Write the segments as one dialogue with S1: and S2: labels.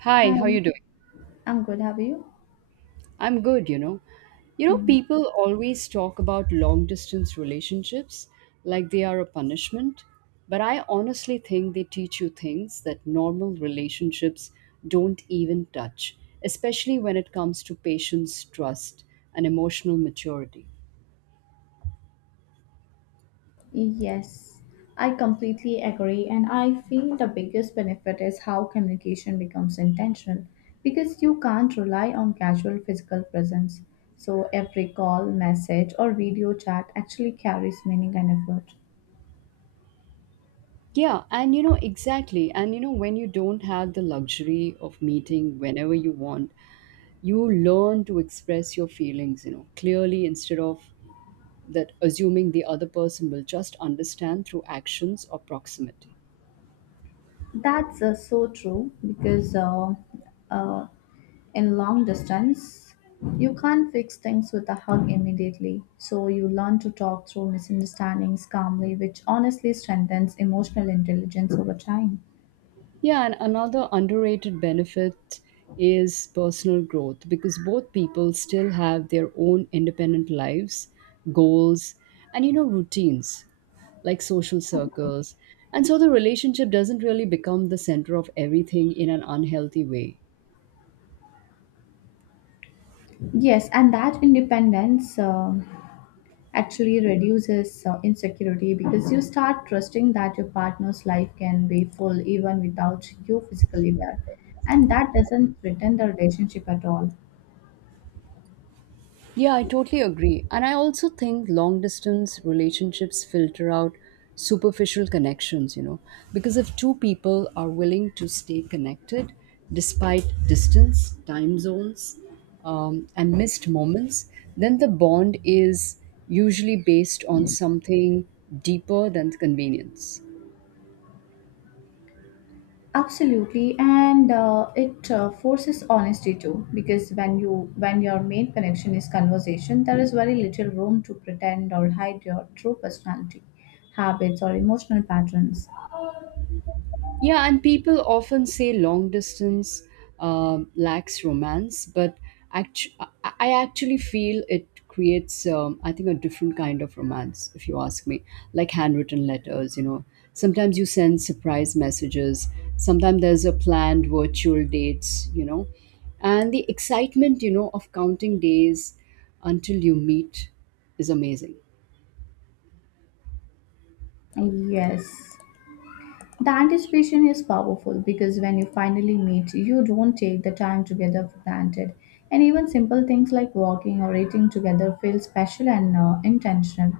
S1: Hi, how you
S2: Hi,
S1: doing?
S2: I'm good. How are you?
S1: I'm good, You know,
S2: Mm.
S1: people always talk about long distance relationships like they are a punishment, but I honestly think they teach you things that normal relationships don't even touch, especially when it comes to patience, trust, and emotional maturity.
S2: Yes, I completely agree. And I feel the biggest benefit is how communication becomes intentional because you can't rely on casual physical presence. So every call, message, or video chat actually carries meaning and effort.
S1: Yeah, and exactly. And you know, when you don't have the luxury of meeting whenever you want, you learn to express your feelings, clearly instead of that assuming the other person will just understand through actions or proximity.
S2: That's so true because uh, in long distance, you can't fix things with a hug immediately. So you learn to talk through misunderstandings calmly, which honestly strengthens emotional intelligence over time.
S1: Yeah, and another underrated benefit is personal growth because both people still have their own independent lives, goals, and routines like social circles. And so the relationship doesn't really become the center of everything in an unhealthy way.
S2: Yes, and that independence actually reduces insecurity because you start trusting that your partner's life can be full even without you physically there. And that doesn't threaten the relationship at all.
S1: Yeah, I totally agree. And I also think long distance relationships filter out superficial connections, because if two people are willing to stay connected despite distance, time zones, and missed moments, then the bond is usually based on something deeper than convenience.
S2: Absolutely, and it forces honesty too, because when your main connection is conversation, there is very little room to pretend or hide your true personality, habits, or emotional patterns.
S1: Yeah, and people often say long distance lacks romance, but actu- I I actually feel it creates, I think, a different kind of romance, if you ask me. Like handwritten letters, Sometimes you send surprise messages, sometimes there's a planned virtual dates, And the excitement, of counting days until you meet is amazing.
S2: Yes. The anticipation is powerful because when you finally meet, you don't take the time together for granted. And even simple things like walking or eating together feel special and intentional.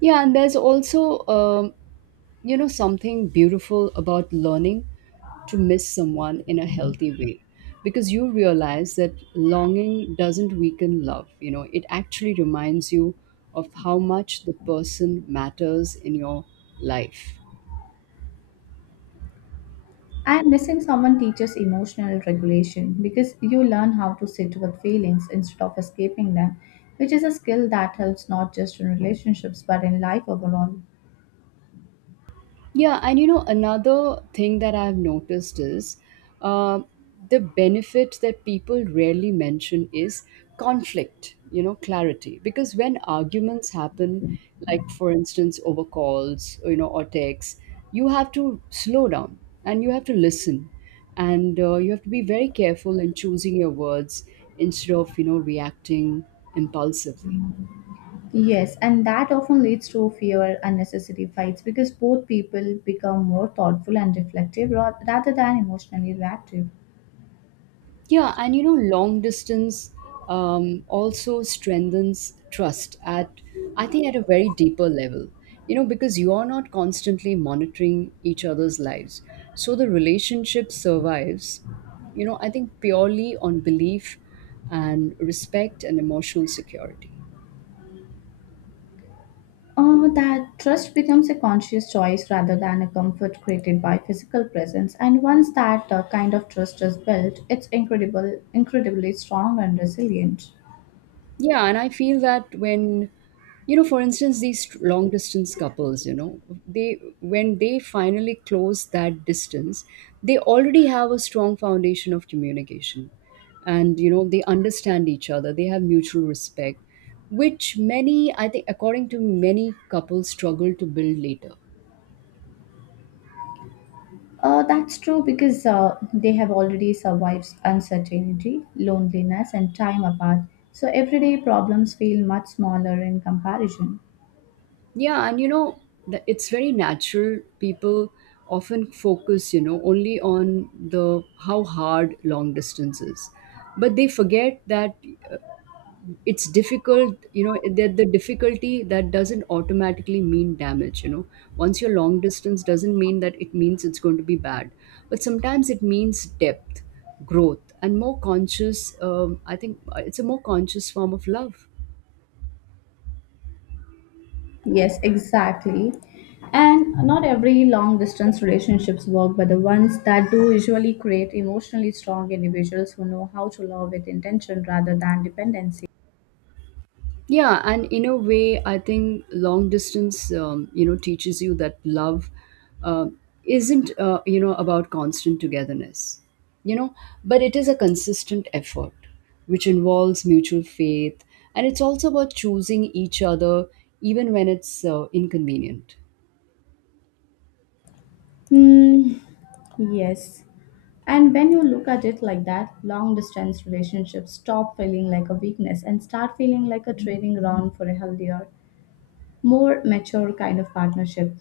S1: Yeah, and there's also something beautiful about learning to miss someone in a healthy way because you realize that longing doesn't weaken love. It actually reminds you of how much the person matters in your life.
S2: And missing someone teaches emotional regulation because you learn how to sit with feelings instead of escaping them, which is a skill that helps not just in relationships but in life overall.
S1: Yeah, and another thing that I've noticed is uh, the benefit that people rarely mention is conflict, clarity. Because when arguments happen, like for instance, over calls, or texts, you have to slow down and you have to listen. And you have to be very careful in choosing your words instead of, reacting impulsively.
S2: Yes, and that often leads to fewer unnecessary fights because both people become more thoughtful and reflective rather than emotionally reactive.
S1: Yeah, and long distance also strengthens trust at, I think, at a very deeper level, because you are not constantly monitoring each other's lives. So the relationship survives, I think purely on belief and respect and emotional security.
S2: That trust becomes a conscious choice rather than a comfort created by physical presence. And once that kind of trust is built, incredibly strong and resilient.
S1: Yeah, and I feel that when, for instance, these long distance couples, they when they finally close that distance, they already have a strong foundation of communication, and they understand each other. They have mutual respect, which many, I think, according to many couples, struggle to build later.
S2: That's true because they have already survived uncertainty, loneliness, and time apart. So everyday problems feel much smaller in comparison.
S1: Yeah, and it's very natural. People often focus, only on the how hard long distance is, but they forget that uh, it's difficult. You know, that the difficulty that doesn't automatically mean damage. You know, once you're long distance doesn't mean that it means it's going to be bad, but sometimes it means depth, growth, and more conscious. I think it's a more conscious form of love.
S2: Yes, exactly. And not every long distance relationships work, but the ones that do usually create emotionally strong individuals who know how to love with intention rather than dependency.
S1: Yeah, and in a way, I think long distance, you know, teaches you that love uh, isn't, you know, about constant togetherness, you know but it is a consistent effort which involves mutual faith, and it's also about choosing each other even when it's inconvenient.
S2: Hmm. Yes. And when you look at it like that, long distance relationships stop feeling like a weakness and start feeling like a training ground for a healthier, more mature kind of partnership.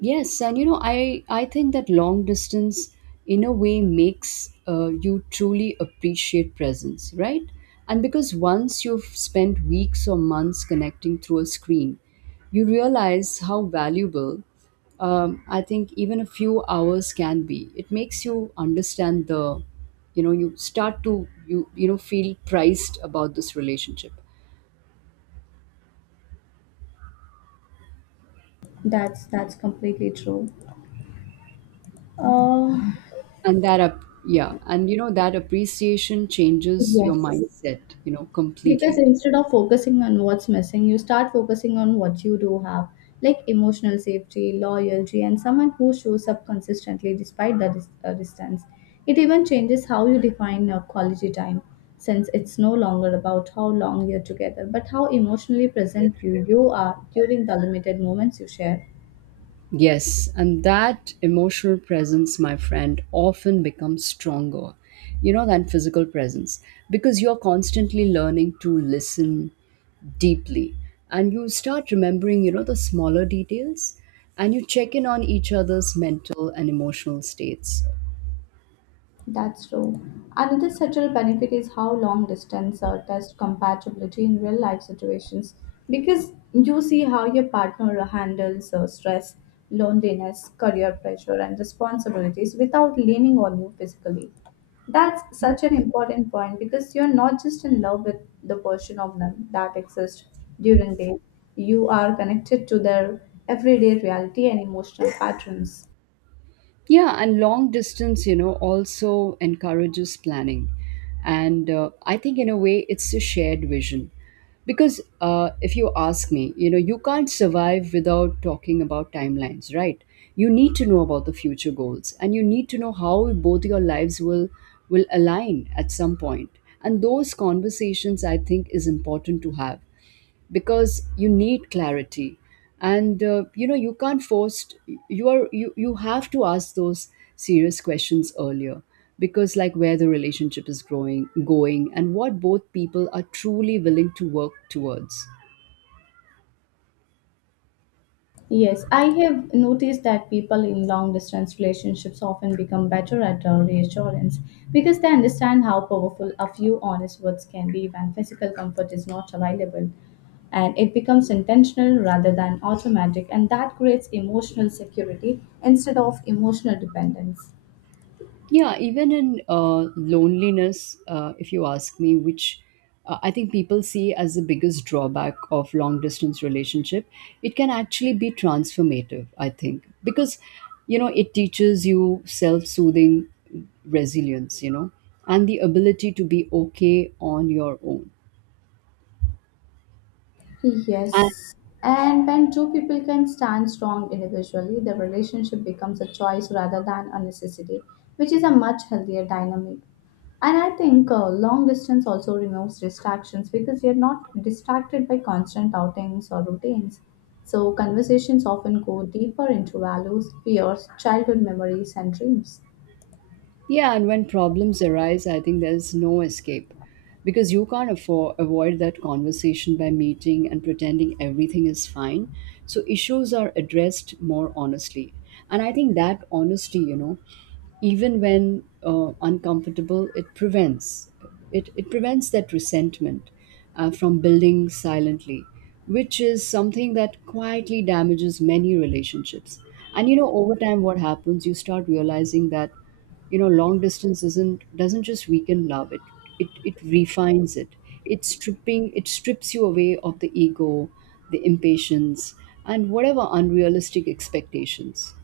S1: Yes, and I think that long distance, in a way, makes you truly appreciate presence, right? And because once you've spent weeks or months connecting through a screen, you realize how valuable, I think, even a few hours can be. It makes you understand you start to feel priced about this relationship.
S2: That's completely true. Uh,
S1: And that up Yeah, and you know, that appreciation changes your
S2: yes.
S1: mindset,
S2: Because
S1: completely.
S2: instead of focusing on what's missing, you start focusing on what you do have, like emotional safety, loyalty, and someone who shows up consistently despite the distance. It even changes how you define your quality time, since it's no longer about how long you're together but how emotionally present you are during the limited moments you share.
S1: Yes, and that emotional presence, my friend, often becomes stronger, than physical presence, because you're constantly learning to listen deeply, and you start remembering, the smaller details, and you check in on each other's mental and emotional states.
S2: That's true. Another subtle benefit is how long distance test compatibility in real life situations because you see how your partner handles stress, loneliness, career pressure, and responsibilities without leaning on you physically. That's such an important point because you're not just in love with the version of them that exists during day, you are connected to their everyday reality and emotional patterns.
S1: Yeah, and long distance, also encourages planning. And I think, in a way, it's a shared vision. Because if you ask me, you can't survive without talking about timelines, right? You need to know about the future goals and you need to know how both your lives will align at some point. And those conversations, I think, is important to have because you need clarity and you know, you can't force you have to ask those serious questions earlier because like where the relationship is growing going and what both people are truly willing to work towards.
S2: Yes, I have noticed that people in long distance relationships often become better at reassurance because they understand how powerful a few honest words can be when physical comfort is not available. And it becomes intentional rather than automatic, and that creates emotional security instead of emotional dependence.
S1: Yeah, even in loneliness, if you ask me, which I think people see as the biggest drawback of long distance relationship, it can actually be transformative, I think, because you know it teaches you self-soothing, resilience, and the ability to be okay on your own.
S2: Yes. And when two people can stand strong individually, the relationship becomes a choice rather than a necessity, which is a much healthier dynamic. And I think long distance also removes distractions because you're not distracted by constant outings or routines. So conversations often go deeper into values, fears, childhood memories, and dreams.
S1: Yeah, and when problems arise, I think there's no escape because you can't avoid that conversation by meeting and pretending everything is fine. So issues are addressed more honestly. And I think that honesty, even when uncomfortable, it prevents that resentment from building silently, which is something that quietly damages many relationships. And you know, over time, what happens, you start realizing that you know long distance isn't doesn't just weaken love. It refines it. It strips you away of the ego, the impatience, and whatever unrealistic expectations.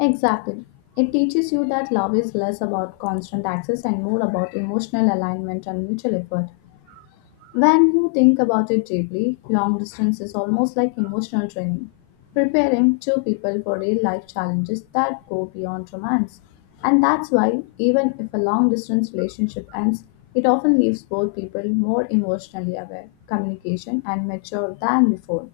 S2: Exactly. It teaches you that love is less about constant access and more about emotional alignment and mutual effort. When you think about it deeply, long distance is almost like emotional training, preparing two people for real life challenges that go beyond romance. And that's why, even if a long distance relationship ends, it often leaves both people more emotionally aware, communication, and mature than before.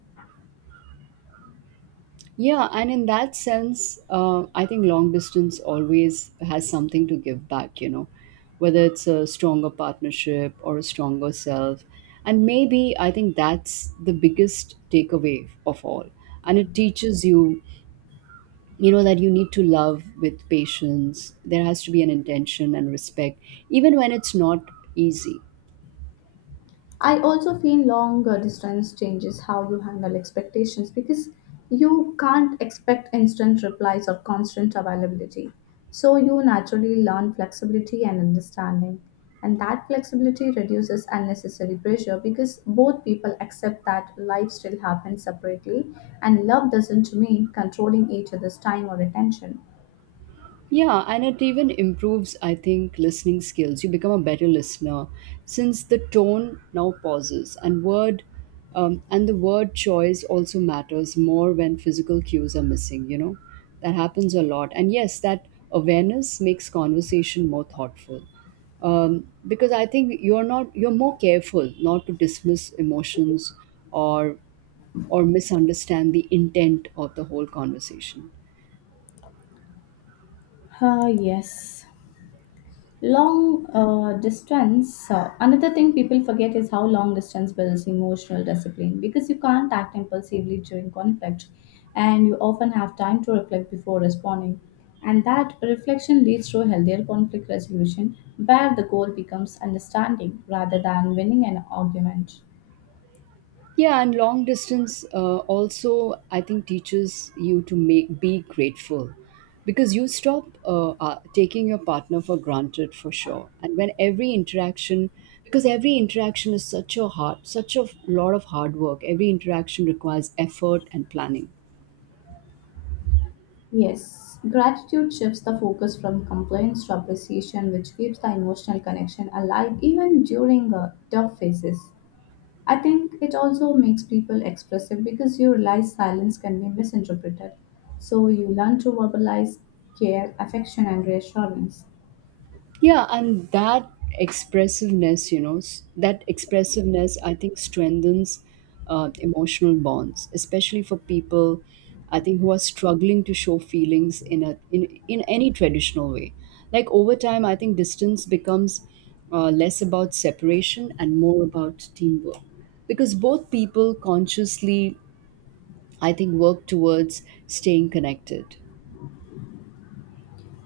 S1: Yeah, and in that sense, I think long distance always has something to give back, whether it's a stronger partnership or a stronger self. And maybe, I think, that's the biggest takeaway of all. And it teaches you, you know that you need to love with patience. There has to be an intention and respect, even when it's not easy.
S2: I also feel long distance changes how you handle expectations because you can't expect instant replies or constant availability. So you naturally learn flexibility and understanding. And that flexibility reduces unnecessary pressure because both people accept that life still happens separately and love doesn't mean controlling each other's time or attention.
S1: Yeah, and it even improves, I think, listening skills. You become a better listener since the tone, now pauses, and word and the word choice also matters more when physical cues are missing, you know. That happens a lot. And yes, that awareness makes conversation more thoughtful. Because I think you're more careful not to dismiss emotions or or misunderstand the intent of the whole conversation.
S2: Ah, yes. Long distance, another thing people forget is how long distance builds emotional discipline because you can't act impulsively during conflict and you often have time to reflect before responding. And that reflection leads to a healthier conflict resolution where the goal becomes understanding rather than winning an argument.
S1: Yeah, and long distance also, I think, teaches you to make be grateful because you stop taking your partner for granted for sure. And when every interaction, Because every interaction is such a hard, such a lot of hard work, every interaction requires effort and planning.
S2: Yes, gratitude shifts the focus from complaints to appreciation, which keeps the emotional connection alive even during tough phases. I think it also makes people expressive because you realize silence can be misinterpreted. So you learn to verbalize care, affection, and reassurance.
S1: Yeah, and that expressiveness, you know, s- that expressiveness, I think, strengthens emotional bonds, especially for people, I think, who are struggling to show feelings in a in in any traditional way. Like over time, I think distance becomes less about separation and more about teamwork, because both people consciously, I think, work towards staying connected.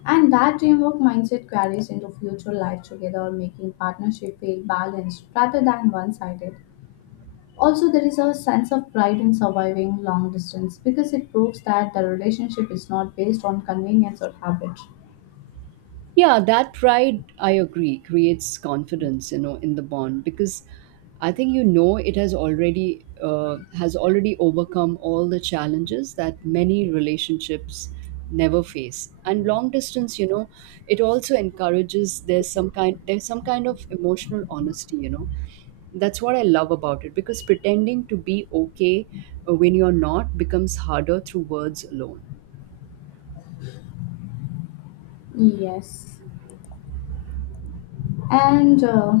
S2: And that teamwork mindset carries into future life together, making partnership feel balanced rather than one sided. Also, there is a sense of pride in surviving long distance because it proves that the relationship is not based on convenience or habit.
S1: Yeah, that pride, I agree, creates confidence, in the bond because I think you know it has already overcome all the challenges that many relationships never face. And long distance, it also encourages there's some kind of emotional honesty, you know. That's what I love about it because pretending to be okay when you're not becomes harder through words alone.
S2: Yes. And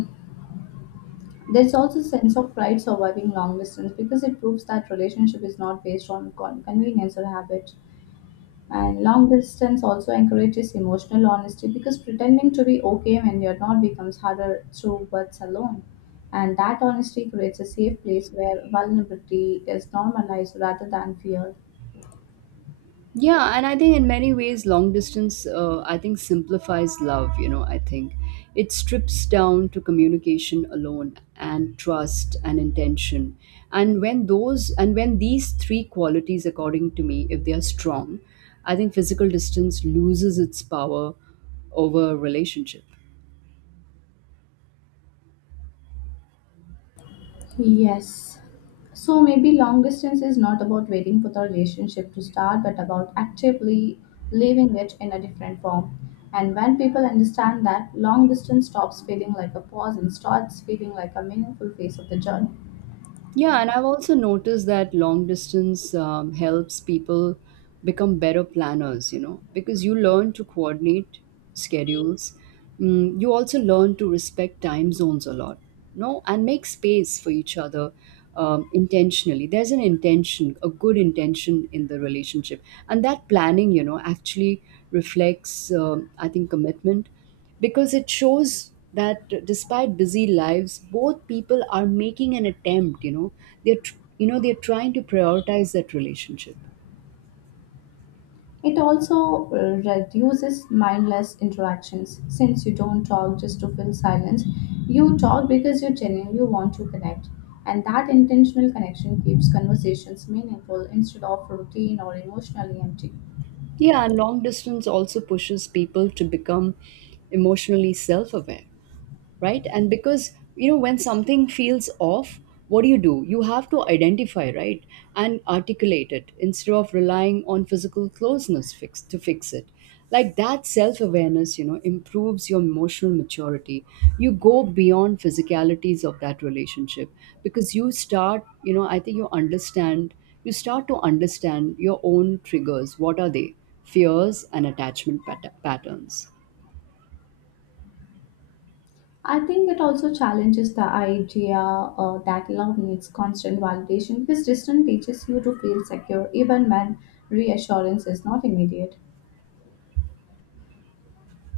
S2: There's also a sense of pride surviving long distance because it proves that relationship is not based on convenience or habit. And long distance also encourages emotional honesty because pretending to be okay when you're not becomes harder through words alone. And that honesty creates a safe place where vulnerability is normalized rather than feared.
S1: Yeah, and I think in many ways, long distance, I think, simplifies love. You know, I think it strips down to communication alone and trust and intention. And when these three qualities, according to me, if they are strong, I think physical distance loses its power over relationship.
S2: Yes. So maybe long distance is not about waiting for the relationship to start, but about actively living it in a different form. And when people understand that, long distance stops feeling like a pause and starts feeling like a meaningful phase of the journey.
S1: Yeah, and I've also noticed that long distance helps people become better planners, you know, because you learn to coordinate schedules. Mm, you also learn to respect time zones a lot, no, and make space for each other intentionally. There's an intention, a good intention in the relationship. And that planning, actually reflects, I think, commitment because it shows that despite busy lives, both people are making an attempt, you know. You know, they're trying to prioritize that relationship.
S2: It also reduces mindless interactions since you don't talk just to fill silence. You talk because you genuinely want to connect, and that intentional connection keeps conversations meaningful instead of routine or emotionally empty.
S1: Yeah, and long distance also pushes people to become emotionally self-aware, right? And because you know when something feels off, what do you do? You have to identify, right, and articulate it instead of relying on physical closeness fix to fix it. Like that self awareness, you know, improves your emotional maturity. You go beyond physicalities of that relationship because you start, you know, I think you understand you start to understand your own triggers, what are they, fears, and attachment patterns.
S2: I think it also challenges the idea that love needs constant validation because distance teaches you to feel secure even when reassurance is not immediate.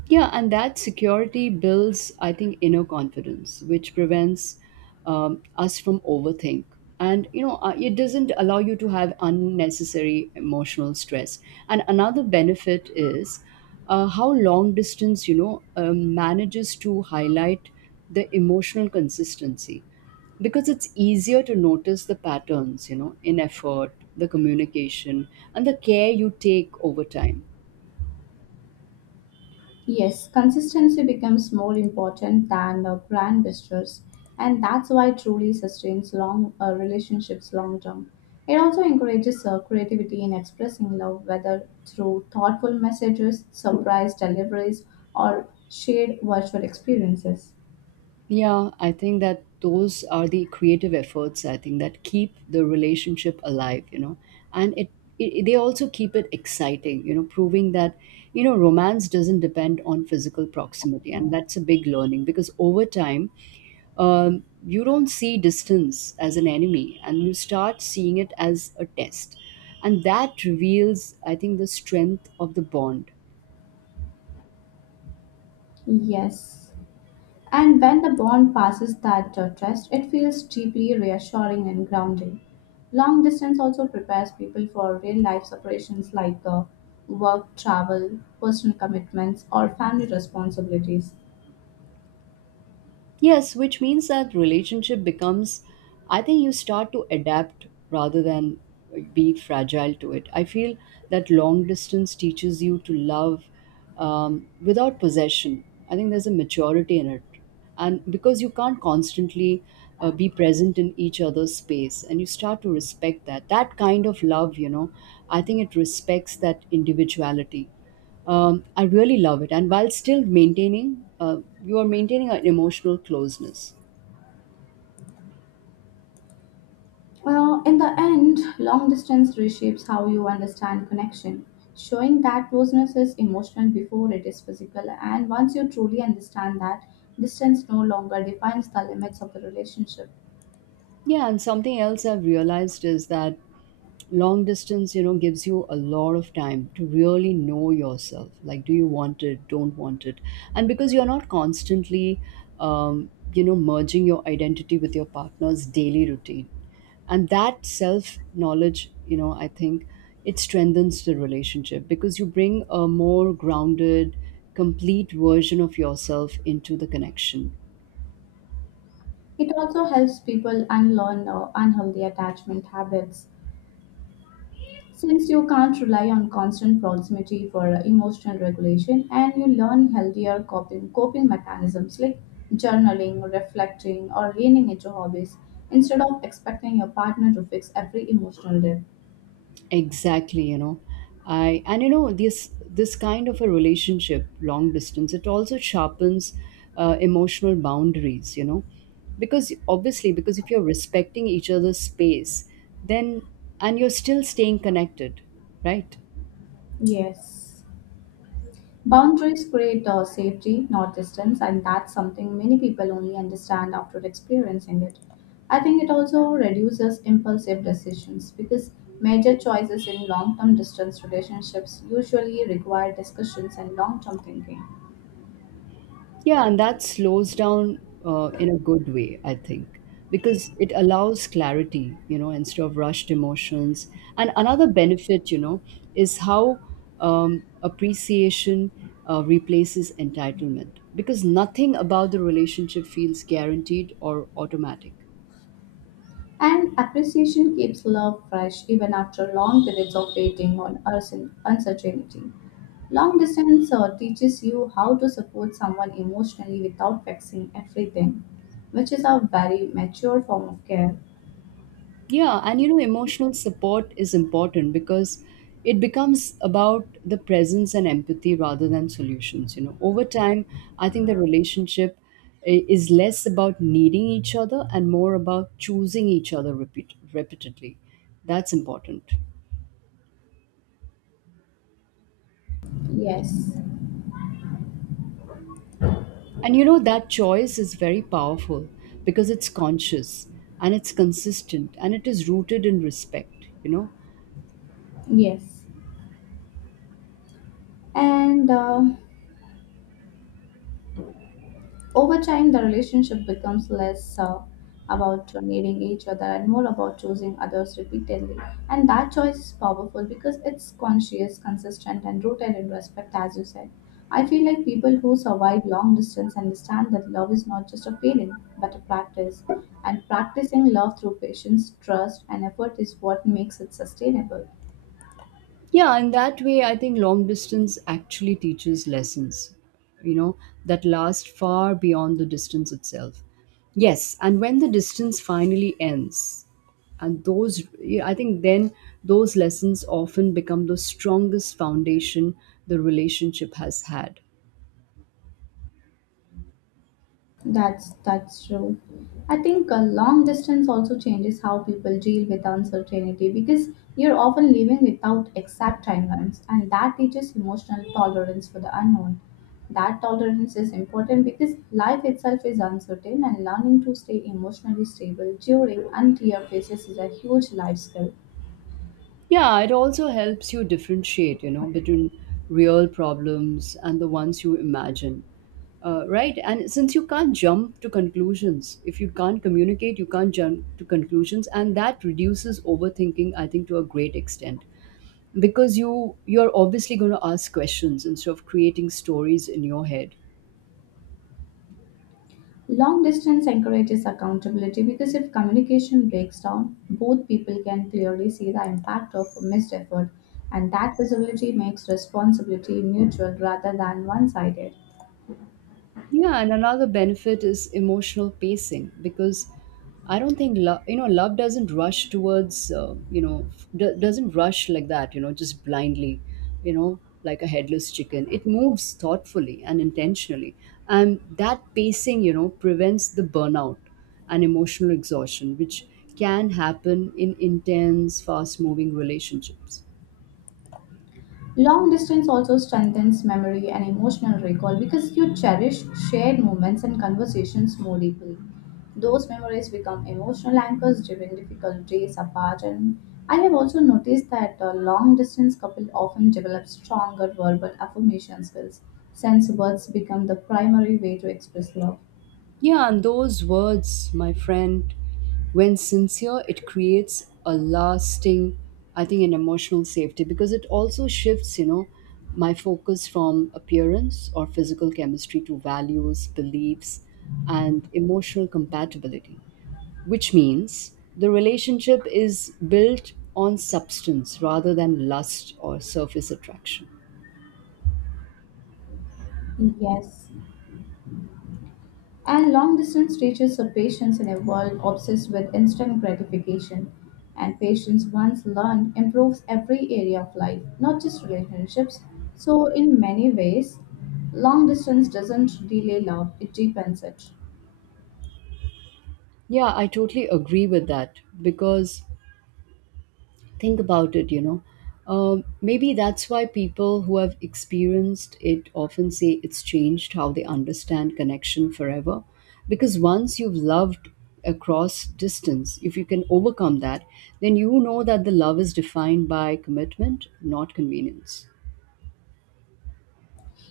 S1: Yeah, and that security builds, I think, inner confidence, which prevents us from overthink. And you know, it doesn't allow you to have unnecessary emotional stress. And another benefit is how long distance, manages to highlight the emotional consistency because it's easier to notice the patterns, you know, in effort, the communication, and the care you take over time.
S2: Yes, consistency becomes more important than grand gestures, and that's why it truly sustains long relationships long term. It also encourages creativity in expressing love, whether through thoughtful messages, surprise deliveries, or shared virtual experiences.
S1: Yeah, I think that those are the creative efforts I think that keep the relationship alive, you know, and it they also keep it exciting, you know, proving that you know romance doesn't depend on physical proximity, and that's a big learning because over time, you don't see distance as an enemy, and you start seeing it as a test, and that reveals I think the strength of the bond.
S2: Yes. And when the bond passes that test, it feels deeply reassuring and grounding. Long distance also prepares people for real life separations like work, travel, personal commitments, or family responsibilities.
S1: Yes, which means that relationship becomes, I think you start to adapt rather than like, be fragile to it. I feel that long distance teaches you to love without possession. I think there's a maturity in it. And because you can't constantly be present in each other's space and you start to respect that. That kind of love, you know, I think it respects that individuality. I really love it. And while still maintaining, you are maintaining an emotional closeness.
S2: Well, in the end, long distance reshapes how you understand connection, showing that closeness is emotional before it is physical. And once you truly understand that, distance no longer defines the limits of the relationship.
S1: Yeah, and something else I've realized is that long distance, you know, gives you a lot of time to really know yourself. Like, do you want it? Don't want it? And because you're not constantly, you know, merging your identity with your partner's daily routine. And that self knowledge, you know, I think it strengthens the relationship because you bring a more grounded, complete version of yourself into the connection.
S2: It also helps people unlearn unhealthy attachment habits since you can't rely on constant proximity for emotional regulation, and you learn healthier coping mechanisms like journaling, reflecting, or leaning into hobbies instead of expecting your partner to fix every emotional dip.
S1: Exactly, you know. I And you know, this kind of a relationship long distance, it also sharpens emotional boundaries, you know, because obviously, because if you're respecting each other's space, then, and you're still staying connected, right?
S2: Yes. Boundaries create safety, not distance, and that's something many people only understand after experiencing it. I think it also reduces impulsive decisions because major choices in long term distance relationships usually require discussions and long term thinking.
S1: Yeah, and that slows down in a good way, I think, because it allows clarity, you know, instead of rushed emotions. And another benefit, you know, is how appreciation replaces entitlement, because nothing about the relationship feels guaranteed or automatic.
S2: And appreciation keeps love fresh even after long periods of waiting on uncertainty. Long distance teaches you how to support someone emotionally without fixing everything, which is a very mature form of care.
S1: Yeah, and you know, emotional support is important because it becomes about the presence and empathy rather than solutions. You know, over time, I think the relationship is less about needing each other and more about choosing each other repeatedly. That's important.
S2: Yes,
S1: And you know, that choice is very powerful because it's conscious and it's consistent and it is rooted in respect, you know.
S2: yes. And Over time, the relationship becomes less about needing each other and more about choosing others repeatedly. And that choice is powerful because it's conscious, consistent, and rooted in respect, as you said. I feel like people who survive long distance understand that love is not just a feeling, but a practice. And practicing love through patience, trust, and effort is what makes it sustainable.
S1: Yeah, in that way, I think long distance actually teaches lessons, you know, that last far beyond the distance itself. Yes, and when the distance finally ends, and those, yeah, I think then those lessons often become the strongest foundation the relationship has had.
S2: That's true. I think a long distance also changes how people deal with uncertainty because you're often living without exact timelines, and that teaches emotional tolerance for the unknown. That tolerance is important because life itself is uncertain, and learning to stay emotionally stable during unclear phases is a huge life skill.
S1: Yeah, it also helps you differentiate, you know, between real problems and the ones you imagine. Right? And since you can't jump to conclusions, if you can't communicate, you can't jump to conclusions. And that reduces overthinking, I think, to a great extent because you're obviously going to ask questions instead of creating stories in your head.
S2: Long distance encourages accountability because if communication breaks down, both people can clearly see the impact of missed effort, and that visibility makes responsibility mutual rather than one sided.
S1: Yeah, and another benefit is emotional pacing because I don't think love, you know, love doesn't rush towards, doesn't rush like that, you know, just blindly, you know, like a headless chicken. It moves thoughtfully and intentionally. And that pacing, you know, prevents the burnout and emotional exhaustion, which can happen in intense, fast moving relationships.
S2: Long distance also strengthens memory and emotional recall because you cherish shared moments and conversations more deeply. Those memories become emotional anchors during difficult days apart, and I have also noticed that a long distance couple often develop stronger verbal affirmation skills since words become the primary way to express love.
S1: Yeah, and those words, my friend, when sincere, it creates a lasting, I think, an emotional safety because it also shifts, you know, my focus from appearance or physical chemistry to values, beliefs, and emotional compatibility, which means the relationship is built on substance rather than lust or surface attraction.
S2: Yes. And long distance teaches us patience in a world obsessed with instant gratification. And patience, once learned, improves every area of life, not just relationships. So, in many ways, long distance doesn't delay love, it deepens it.
S1: Yeah, I totally agree with that because think about it, you know. Maybe that's why people who have experienced it often say it's changed how they understand connection forever, because once you've loved across distance, if you can overcome that, then you know that the love is defined by commitment, not convenience.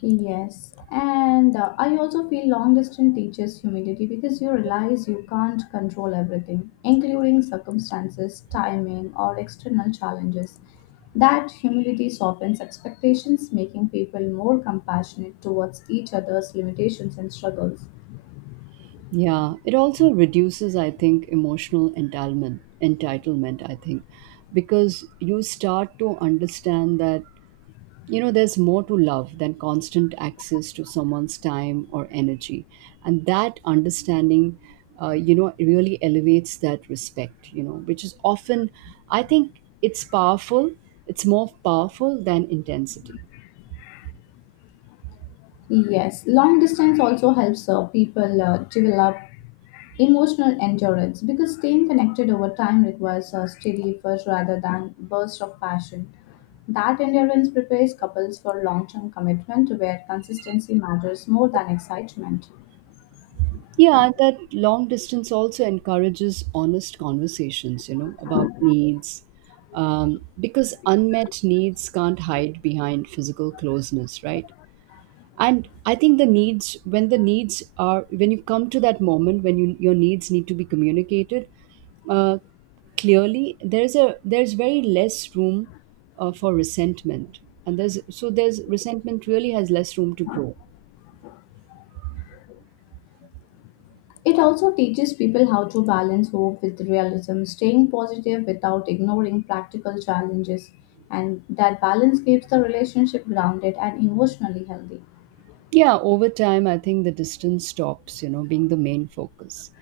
S2: Yes, and I also feel long distance teaches humility because you realize you can't control everything, including circumstances, timing, or external challenges. That humility softens expectations, making people more compassionate towards each other's limitations and struggles.
S1: Yeah, it also reduces, I think, emotional entitlement, I think, because you start to understand that you know, there's more to love than constant access to someone's time or energy. And that understanding, you know, really elevates that respect, you know, which is often, I think it's powerful, it's more powerful than intensity.
S2: Yes, long distance also helps people develop emotional endurance, because staying connected over time requires a steady effort rather than bursts of passion. That endurance prepares couples for long term commitment where consistency matters more than excitement.
S1: Yeah, that long distance also encourages honest conversations, you know, about needs, because unmet needs can't hide behind physical closeness, right? And I think the needs are, when you come to that moment when your needs need to be communicated uh, clearly, there's very less room for resentment. And there's so There's resentment really has less room to grow.
S2: It also teaches people how to balance hope with realism, staying positive without ignoring practical challenges, and that balance keeps the relationship grounded and emotionally healthy.
S1: Yeah, over time, I think the distance stops, you know, being the main focus,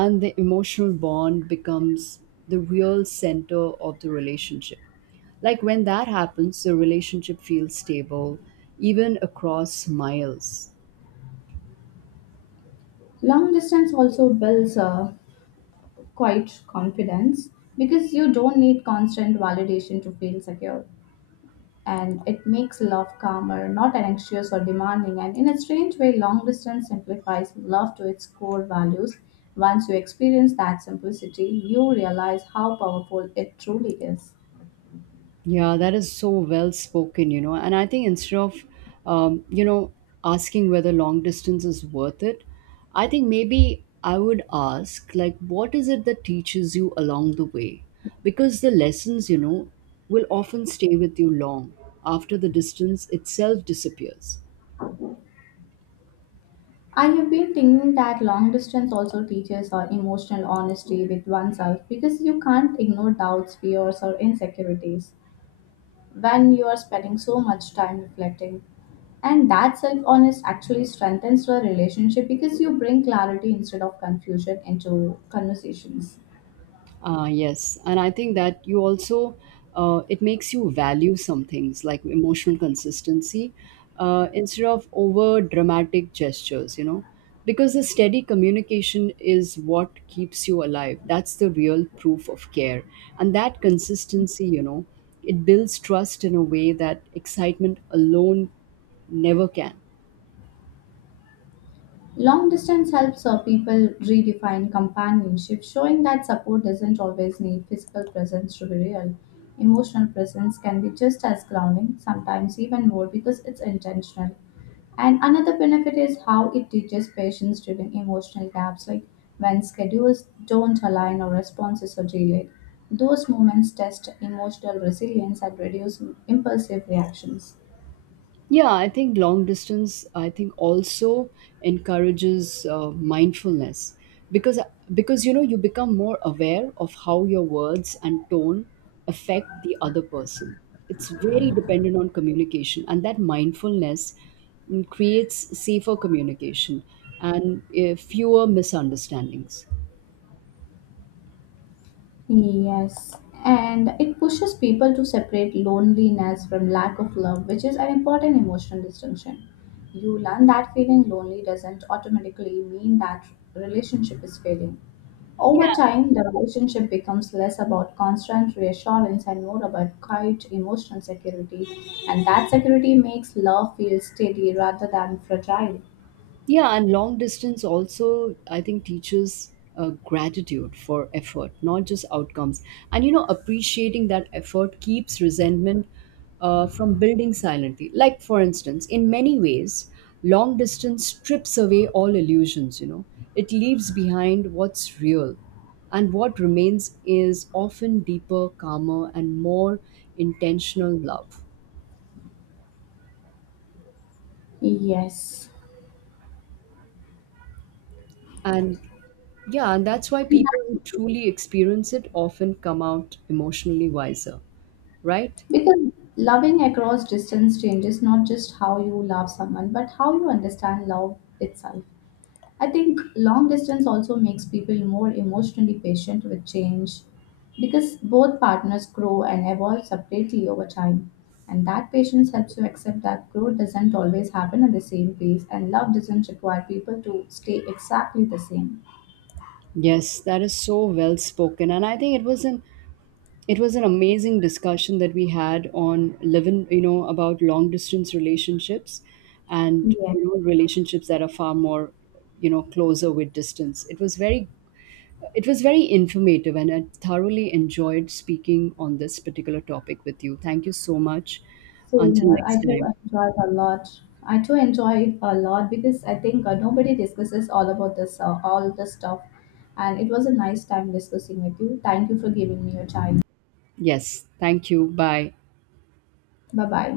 S1: and the emotional bond becomes the real center of the relationship. Like when that happens, the relationship feels stable even across miles.
S2: Long distance also builds quite confidence because you don't need constant validation to feel secure. And it makes love calmer, not anxious or demanding. And in a strange way, long distance simplifies love to its core values. Once you experience that simplicity, you realize how powerful it truly is.
S1: Yeah, that is so well spoken, you know. And I think instead of, you know, asking whether long distance is worth it, I think maybe I would ask, like, what is it that teaches you along the way? Because the lessons, you know, will often stay with you long after the distance itself disappears.
S2: I have been thinking that long distance also teaches our emotional honesty with oneself because you can't ignore doubts, fears, or insecurities when you are spending so much time reflecting. And that self honest actually strengthens your relationship because you bring clarity instead of confusion into conversations.
S1: Ah, yes. And I think that you also, it makes you value some things like emotional consistency instead of over dramatic gestures, you know, because the steady communication is what keeps you alive. That's the real proof of care. And that consistency, you know, it builds trust in a way that excitement alone never can.
S2: Long distance helps people redefine companionship, showing that support doesn't always need physical presence to be real. Emotional presence can be just as grounding, sometimes even more, because it's intentional. And another benefit is how it teaches patience during emotional gaps, like when schedules don't align or responses are delayed. Those moments test emotional resilience and reduce impulsive reactions.
S1: Yeah, I think long distance, I think also encourages mindfulness because you know, you become more aware of how your words and tone affect the other person. It's very dependent on communication, and that mindfulness creates safer communication and fewer misunderstandings.
S2: Yes, and it pushes people to separate loneliness from lack of love, which is an important emotional distinction. You learn that feeling lonely doesn't automatically mean that relationship is failing.
S1: Yeah.
S2: Over time, the relationship becomes less about constant reassurance and more about quiet emotional security, and that security makes love feel steady rather than fragile.
S1: Yeah, and long distance also, I think, teaches gratitude for effort, not just outcomes. And, you know, appreciating that effort keeps resentment from building silently. Like, for instance, in many ways, long distance strips away all illusions, you know, it leaves behind what's real. And what remains is often deeper, calmer, and more intentional love.
S2: Yes.
S1: And yeah, and that's why people who truly experience it often come out emotionally wiser, right?
S2: Because loving across distance changes not just how you love someone, but how you understand love itself. I think long distance also makes people more emotionally patient with change because both partners grow and evolve separately over time. And that patience helps you accept that growth doesn't always happen at the same pace, and love doesn't require people to stay exactly the same.
S1: Yes, that is so well spoken, and I think it was an amazing discussion that we had on living, you know, about long distance relationships, and
S2: Yes,
S1: you know, relationships that are far more, you know, closer with distance. It was very informative, and I thoroughly enjoyed speaking on this particular topic with you. Thank you so much.
S2: same
S1: Until
S2: here. I
S1: next
S2: do
S1: time.
S2: enjoy it a lot. I do enjoy it a lot because I think nobody discusses all about all this stuff. And it was a nice time discussing with you. Thank you for giving me your time.
S1: Yes. Thank you. Bye.
S2: Bye bye.